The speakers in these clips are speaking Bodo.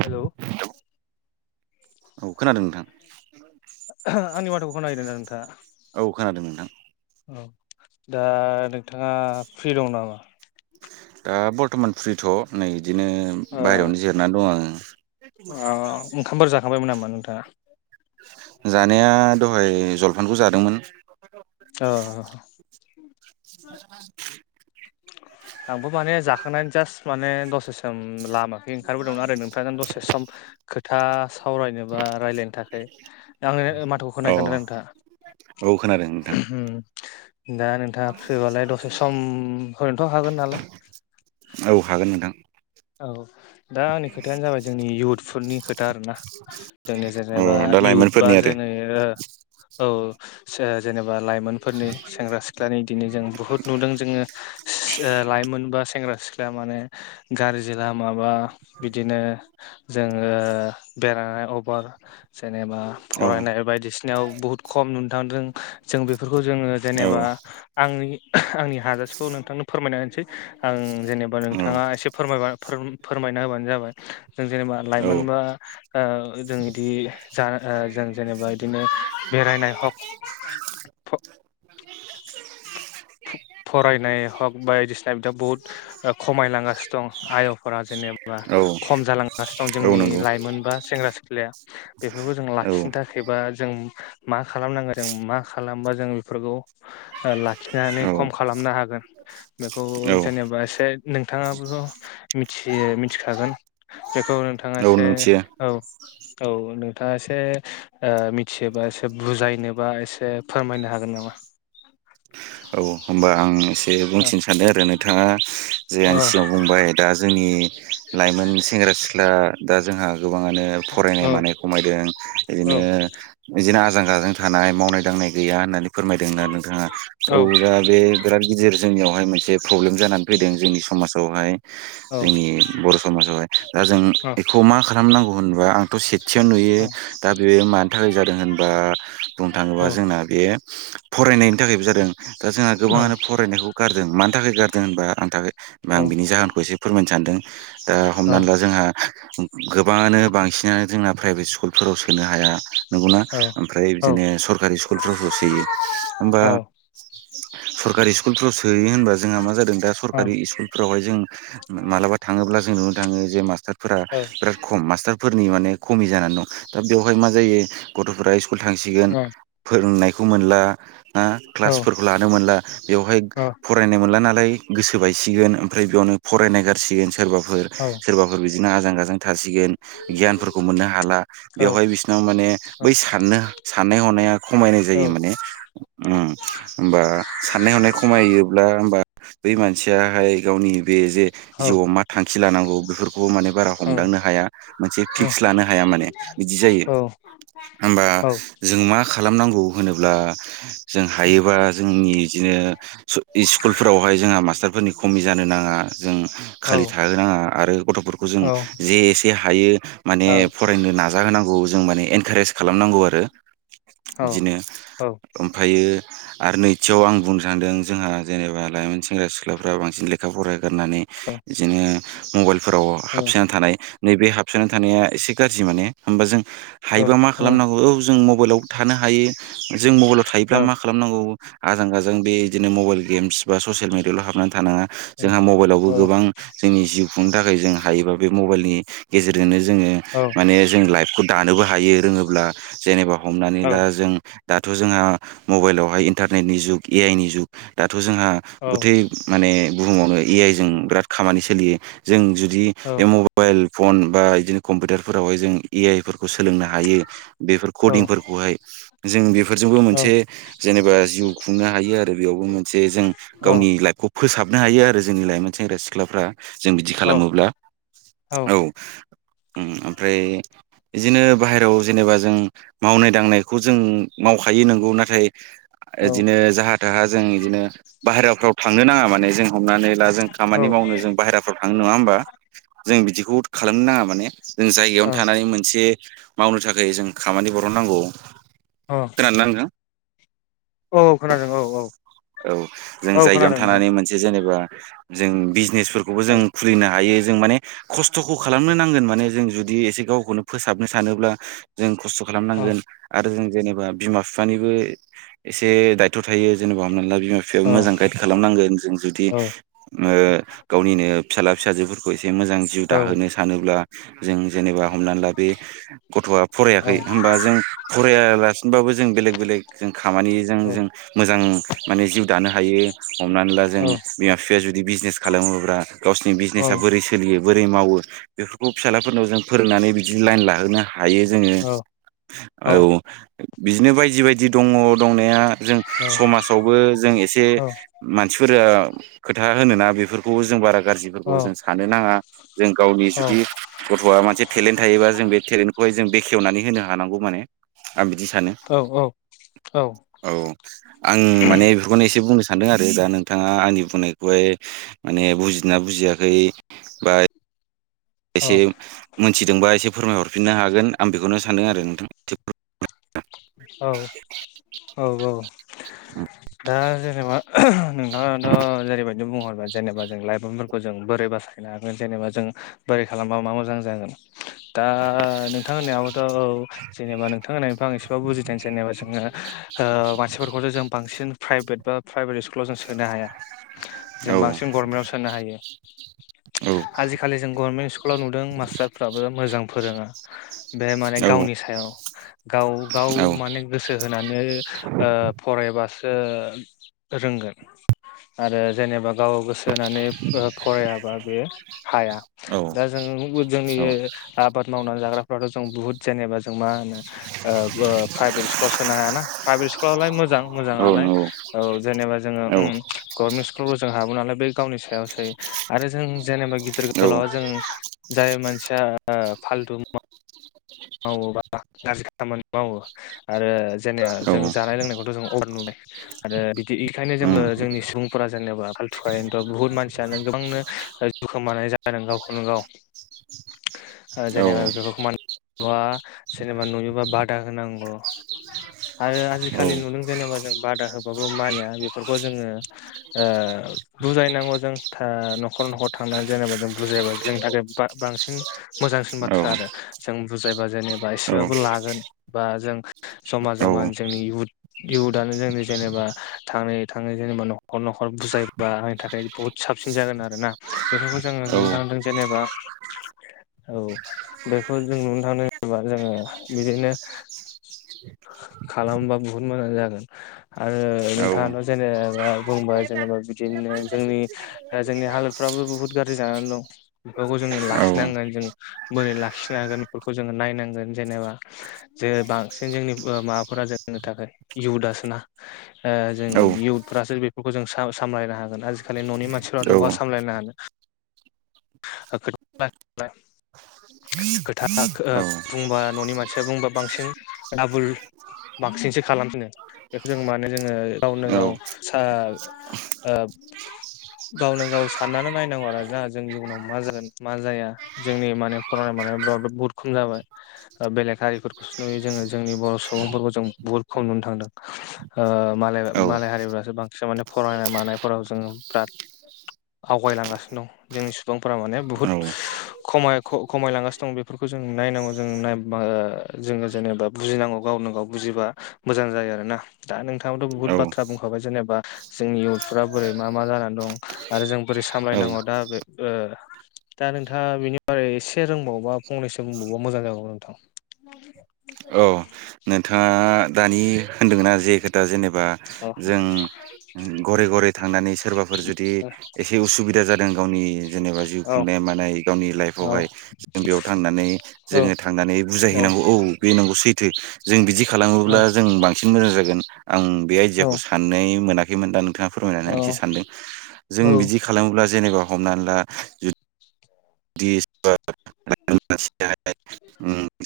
हेलौ औ खोनादों नोंथां। आंनि माथ'खौ खोनागिरदों आरो नोंथाङा? औ खोनादों नोंथां औ दा नोंथाङा फ्रि दं नामा? दा बर्थमान फ्रिथ' नै बिदिनो ओ बायहेरायावनो जिरनानै दं आङो ओ ओंखामफोर जाखांबायमोन नामा नोंथाङा [inaudible] जानाया दहाय जलफानखौ जादोंमोन अ [inaudible] आंबो माने जाखां जास्ट माने दसे सम लाम ओंखारबोदोंमोन आरो नोंथां दसे सम खोथा सावरायनो बा रायलायनो थाखाय आंनो माथोखौ अ खानादों नोंथाङा औ खोनादों नोंथां दा नोंथाङा फ्रि बालाय दसे समफोरनोथ' हागोन नालाय औ हागोन नोंथां औ दा आंनि खोथायानो जाबाय जोंनि इयउथफोरनि खोथा आरोना जोंनिया अ जेनेबा दा इयउ बा लाइमोनफोरनि जो आरो ओ औ जेबा बा लाइमोनफोरनि सेंग्रा सिख्लानि दिनै जों बुहुत नुदों जोङो सि लाइमोन बा सेंग्रा सिख्ला माने गाज्रि लामा बा बिदोनो जोङो बेरायनाय अबार जेनेबा औ फरायनाय बायदिसिनायाव बहुद खम नुनो थांदों जों बे फोरखौ जोङो औ जेनेबा आंनि आंनि हाजासेखौ नोंथांनो फोरमायनासै आं जेनेबा औ नोंथाङा एसे फोरमायब फोरमायना होबानो जाबाय जों जेनेबा औ लाइमोनबा जों इदि ज जों जेनेबा इदिनो बेरायनाय हक [inaudible] फरायनाय हग बायदिसिना बिदिा बुहुत खमायलांगासिनो दं आय'फोरा जेनेब बां औ खम जालांगासिनो दं औ जोंनि नंगौ लाइमोन बा सेंग्रा सिख्लाया बेफोरखौ जों औ लाखिनो थाखायबा जों मा खालामनांगोन जों मा खालामबा जों जों बेफोरखौ ओ खिनानै औ खम औ खालामनो हागोन बेखौ जेनेबा एसे नोंथाङाबोथ' मिथि थियो मिथिखागोन बेखौ नोंथाङा एसे मिथियो औ औ नोंथाङा एसे ओ मिथियोबा एसे बुजायनोबा एसे फोरमायनो हाग जोनामा औ होनोमबा आं एसे बुंथिनो सानो आरो नोंथाङा जे औ आंनि सिगांव बुंबाय दा जोंनि लाइमोन सेंग्रा सिख्ला दा जोंहा गोबाङानो फरायनाय औ मानाय खमायदों बिदिनो औ बिदिनो आजां गाजां थानाय मावनाय दांनाय गैया होननानै फोरमायदोंना नोंथाङा औ दा बे बिराद गिदिर जोंनियावहाय मोनसे प्रब्लेम जानानै फैदों जोंनि समाजावहाय जोंनि बर' समाजावहाय दा जों बेखौ मा खालामनांगौ होनबा आंथ' से थियाव नुयो दा बेयो मानि थाखाय जादों होनबा बुंनो थाङोबा जोंना बे फरायनाय जादों दा जोंहा गोबाङानो फरायनायखौ गारदों मानो थाखाय गारदों होनबा आंनि थाखाय आं बिनि जाहोन एसे फोरमायनो सानदों दा हमनानै ला जोंहा गोबाङानो बांसिनानो जोंना प्राइभेट स्कुलफोराव सोनो हाया नंगौना ओमफ्राय बिदिनो सरकारि स्कुलफ्रावसो सोयो होमबा औ सरकारि स्कुलफ्राव सोयो होनबा जोंहा मा जादों दा सरकारि स्कुलफ्रावहाय जों मालाबा थाङोब्ला जों नुनो थाङो जे मास्टारफोरा बिराद खम मास्टारफोरनि माने खमि जानानै दं दा बेवहाय मा जायो गथ'फोरा स्कुल थांसिगोन फोरोंनाय खौ मोनला क्लासफोरखौ लानो मोनला बेवहाय फरायनो मोनला नालाय ओमफ्राय गोसो बायसिगोन ओमफ्राय बेयावनो फरायनाय गारसिगोन सोरबा सोरबाफोर बिदिनो आजां गाजां थासिगोन गियानफोरखौ मोननो हाला बेवहाय बिसिनाव माने बै साननो साननाय हनाया खमायनाय औ जायो माने होमबा साननाय हनाय खमायोब्ला होमबा बै मानसियाहाय गावनि बे जे औ जिउआव मा थांखि लानांगौ बेफोरखौबो माने बारा हमदांनो हाया मोनसे फिक्स लानो हाया। माने बिदि जायो होमबा जों मा खालामनांगौ होनोब्ला जों हायोबा जोंनि बिदिनो स्कुलफोरावहाय जोंहा मास्टारफोरनि खमि जानो नाङा। जों खालि थाहोनाङा आरो गथ'फोरखौ जों जे एसे हायो माने फरायनो नाजा होनांगौ। जों माने इनकारेज खालामनांगौ आरो बिदिनो ओमफ्रायो आरो नैथियाव आं बुंनो सानदों जोंहा जेनेबा लाइमोन सेंग्रा सिख्लाफोरा बांसिन लेखा फराय गारनानै बिदिनो मबाइलफोराव हाबसोना थानाय नैबे हाबसोना थानाया एसे गाज्रि माने। होमबा जों हायोबा मा खालामनांगौ औ जों मबाइलाव थानो हायो जों मबाइलाव थायोब्ला मा खालामनांगौ। आजां गाजां बे बिदिनो मबाइल गेमस बा ससियेल मिडियाल' हाबनानै थानाङा। जोंहा मबाइलावबो गोबां जोंनि जिउ खुंनो थाखाय जों हायोबा बे मबाइलनि गेजेरजोंनो जोङो माने जों लाइफखौ दानोबो हायो रोङोब्ला। जेनेबा हमनानै ला जों दाथ' जोंहा मबाइलावहाय इन्टारनेटनि जुग ए आइ नि जुग द दाथ' जोंहा गुथै माने बुहुमावनो ए आइ जों बिराद खामानि सोलियो जों जु दि बे मबाइल फन बा बिदिनो कम्पिउटारफोरावहाय जों ए आइ सोलोंनो हायो बेफोर कदिंफोरखौहाय जों बेफोरजोंबो मोनसे जेनेबा जिउ खुंनो हायो आरो। बेयावबो मोनसे जों गावनि लाइफखौ फोसाब हाबनो हायो आरो जोंनि लाइमोन सेंग्रा सिख्लाफ्रा जों बिदि खालामोब्ला औ। ओमफ्राय बिदिनो बाहेरायाव जेनेबा जों मावनाय दांनायखौ जों मावखायो नोंगौ। नाथाय बिदिनो जाहा थाहा जों बिदिनो बाहेरायाव फ्राव थांनो नाङा माने। जों हमनानै ला जों खामानि मावनो जों बाहेराफ्राव थाङो नङा होमबा? जों बिदिखौ बुहुद खालामनो नाङा माने जों जायगायावनो थानानै मोनसे मावनो थाखाय जों खामानि बरन नांगौ। खोनादोंना नोथां? [inaudible] खोनादों औ औ जों औ जायगायावनो खोनादों नोंथां थानानै मोनसे जेनेबा जों बिजनेसफोरखौबो जों खुलिनो हायो। जों माने खस्थ'खौ खालामनो नांगोन माने जों जुदि बिदि एसे गावखौनो फोसाबनो सानोब्ला जों खस्थ' औ खालामनांगोन आरो जों जेनेबा बिमा बिफानिबो एसे दायथ' थायो। जेनेबा हमनानै ला बिमा बिफाया औ मोजां गाइद खालामनांगोन। जों जुदि औ ओ गावनिनो फिसाला फिसाजोफोरखौ एसे मोजां जिउ औ दाहोनो सानोब्ला जों जेनेबा हमनानै ला बे गथ'आ औ फरायाखै होमबा जों फराय बाबो जों बेलेक बेलेग जों खामानिजों औ जों मोजां माने जिउ दानो हायो। हमनानै ला औ जों बिमा बिफाया जुदि बिजनेस खालामोब्ला गावसिनि औ बिजनेसा बोरै सोलियो बोरै मावो बेफोरखौ फिसालाफोरनाव जों फोरोंनानै बिदि लाइन लाहोनो हायो। हायो जोङो औ औ बिदिनो बायदि बायदि दङ दंनाया। जों समाजावबो जों एसे औ मानसिफोरा खोथा होनोना बेफोरखौबो जों बारा गाज्रिफोरखौ जों साननो नाङा जों गावनि औ जुदि गथ'आ मोनसे टेलेन्ट थायोबा जों बे थेलेनखौहाय जों बेखेवनानै होनो हानांगौ माने। आं बिदि सानो। औ [inaudible] औ आं माने बेखौनो एसे बुंनोस सान्दों आरो दा नोंथाङा आंनि बुंनायखौहाय माने बुजिना बुजियाखै बा एसे मोनथि मिथिदोंबा एसे फोरमायहरफिननो हागोन आं बेखौनो सानदों आरो नोंथां। औ औ औ दा जेनेबा नों ङाथ' जेरैबायदि बुंहर जेनेबा जों लाइमोनफोरखौ जों बोरै बासायनो हागोन जेनेबा जों बोरै खालामबा मा मोजां जागोन। दा नोंथां होननायाव थ' जेनेबा नोंथां होननिफ्राय आं एसेबाबो बुजिदों जेनेबा जोङो ओ मानसिफोरखौथ' जों बांसिन प्राइभेट बा प्राइभेट स्कुलाव जों सोनो हाया जों औ बांसिन गभर्नमेन्टाव सोनो हायो औ [inaudible] आजिखालि जों गभार्मेन्ट स्कुलाव नुदों मास्टारफ्राबो मोजां फोरोङा बे माने औ गावनि सायाव गाव गाव औ माने गोसो होनानै ओ फराय बासो रोंगोन आरो जेनेबा गाव गोसो होनानै फरायाबा बेयो हाया औ दा जों जोंनि औ आबाद मावनानै जाग्रा फ्राथ' जों बुहुत जेनेबा जों मा होनो फ्राइभेट्कुलाव सोनो हायाना प्राइभेट स्कुलावलाय मोजां औ मोजांङालाय नंगौ औ जेनेबा जोङो औ उम गर्मेन्ट इसकुलखौ जों हाबोनालाय बे गावनि सायावसै आरो जों जेनेबा गिदिर औ गोलावा जों जाय मानसिया ओ फालथु मुवा मावोबा गाज्रि खामानि मावो आरो जेनेबा औ जों जानाय लोंनायखौथ' जों अबर नुनाय आरो बिदि इखायनो जोङो उम जोंनि सुबुंफोरा जेनेबा फालथुखायनोथ' बुहुत मानसियानो गोबांनो दुखोमानाय जादों गावखौनो गाव [inaudible] ओ जेनेबा औ बेफोरखौ माने बा जेनेबा नुयोबा बादा होनांगौ आरो आजिखालि औ नुदों जेनेबा जों बादा होबाबो मानिया बेफोरखौ जोङो बुजायनांगौ जोंहा न'खर न'खर थांनानै जेनेबा जों बुजायाबा जोंनि थाखाय बाद बांसिन मोजांसिन बाथ्रा आरो औ जों बुजायबा जेनेबा औ एसेबाबो लागोन बा जों जमा जमानि औ जोंनि इउथ इयउथआनो जोंनि जेनेबा थाङै थाङै जेनेबा न'खर न'खर बुजायबा आंनि थाखाय बुहुत साबसिन जागोन आरो ना बेफोरखौ जोङो नुनो थांदों जेनेबा औ बेखौ जों नुनो थांनो जेनेबा जोङो बिदिनो [inaudible] खालामबा बुहुत मोजां जागोन आरो नोंथाङाथ' जेनेबा बुंबा जेनेबा बिदिनो बिदिनो जोंनि जोंनि हालोदफ्राबो बुहुत गाज्रि जानानै दं बेफोरखौ जोङो लाखिनांगोन जों बोरै लाखिनो खिनो हागोन बेफोरखौ जोङो नायनांगोन जेनेबा जे बांसिन जोंनि माबाफोरा जोंनि थाखाय इयुथ आसोना ओ जों इयुथफ्रासो बेफोरखौ जों सामलायनो हागोन आजिखालि न'नि मानसि [unintelligible] बहा सामलायनो हानो [unintelligible] खोथा ओ बुंबा न'नि मानसिया बुंबा बांसिन आबुल बांसिनसो खालामफिनो बेखौ जों मानो जोङो गावनो गाव सोब [inaudible] गावनो गाव साननानै नायनांगौ आरो जोंहा जोंनि इयनाव मा जागोन मा जाया जोंनि माने फरायनाय मानाय बुहुत खम जाबाय बेलेक हारिफोरखौसो नुयो जोङो जोंनि बर' सुबुंफोरखौ जों बुहुत खम नुनो थांदों मालाय हारिफ्रासो बांसिन माने फरायनाय मानायफोराव जों बिराद आवगायलांगासिनो दं जोंनि सुबुंफोरा माने बुहुत खमायलांगासिनो दं बेफोरखौ जों नायनांगौ जों नाय जोङो जेनेबा बुजिनांगौ गावनो गाव बुजिबा मोजां मोजां जायो आरोना दा नोंथांआथ औ बुहुत बाथ्रा बुंखाबाय जेनेबा जोंनि इउथ्फ्रा बोरै मा मा जानानै दं आरो जों बोरै औ सामलायनांगौ दा बे दा नोंथाङा बेनि बारै एसे रोंबाव बा फंनैसो बुंबावबा मोजां जागौ नोंथां औ नोंथाङा दानि होन्दों ना जे खोथा जेनेबा औ जों घरे घरे थांनानै सोरबाफोर जुदि एसे उसुबिदा जादों गावनि जेनेबा जिउ औ खुंनाय मानाय गावनि औ लाइफआवहाय जों बेयाव थांनानै औ जोङो थांनानै बुजायहैनांगौ औ बेनांगौ सैथो जों बिदि खालाम बुंङोब्ला जों बांसिन मोजां जागोन आं बे औ आइडियाखौ साननाय मोनाखैमोन दा नोंथाङा फोरमायनानै आं एसे सानदों जों बिदि खालामोब्ला जेनेबा हमनानै ला दि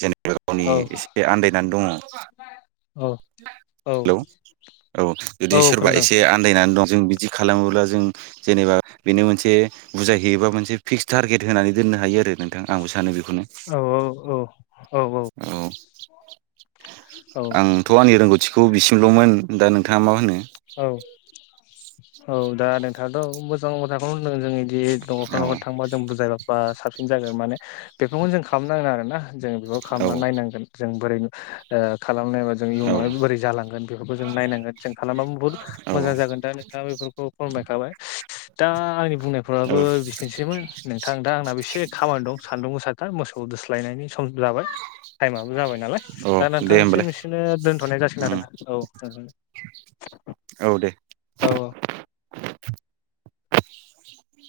जेनेबा गावनि एसे आन्दायनानै दङ औ हेलौ औ औ जुदि सोरबा खोनादों एसे आन्दायनानै दं जों बिदि खालामोब्ला जों जेनेबा बेनो मोनसे बुजाय हैैयोबा मोनसे फिक्स टारगेट होनानै दोननो हायो आरो नोंथां आंबो सानो बेखौ औ औ औ औ औ आंथ' आंनि रोंगौथि बिखौ बिसिमल'मोन दा नोंथाङा मा होनो औ औ दा नोंथाङाथ' मोजां खोथाखौनो जों बिदि नखर औ नखर थांब जों बुजायबा साबसिन मोजांसिन जागोन माने बेफोरखौनो जों खालामनांगोन आरो ना जों बेखौ औ खालामनानै नायनांगोन जों बोरै खालामनायबा जों औ इयुनावनो बोरै जालांगोन बेफोरखौ जों नायनांगोन जों खालामबा बुहुद मोजां औ जागोन दा नोंथाङा बेफोरखौ फोरमायखाबाय दा आंनि औ बुंनायफ्राबो बिसोरनोसै नोंथां दा आंनाबो एसे खामानि दं सान्दुं गोसाथार मोसौ दोस्लायनायनि सम जाबाय टाइमाबो जाबाय नालाय औ दा दे होमबालाय नोंथांसिम बिसनो दोन्थ'नाय उम जासिनागोन आरो औ औ दे औ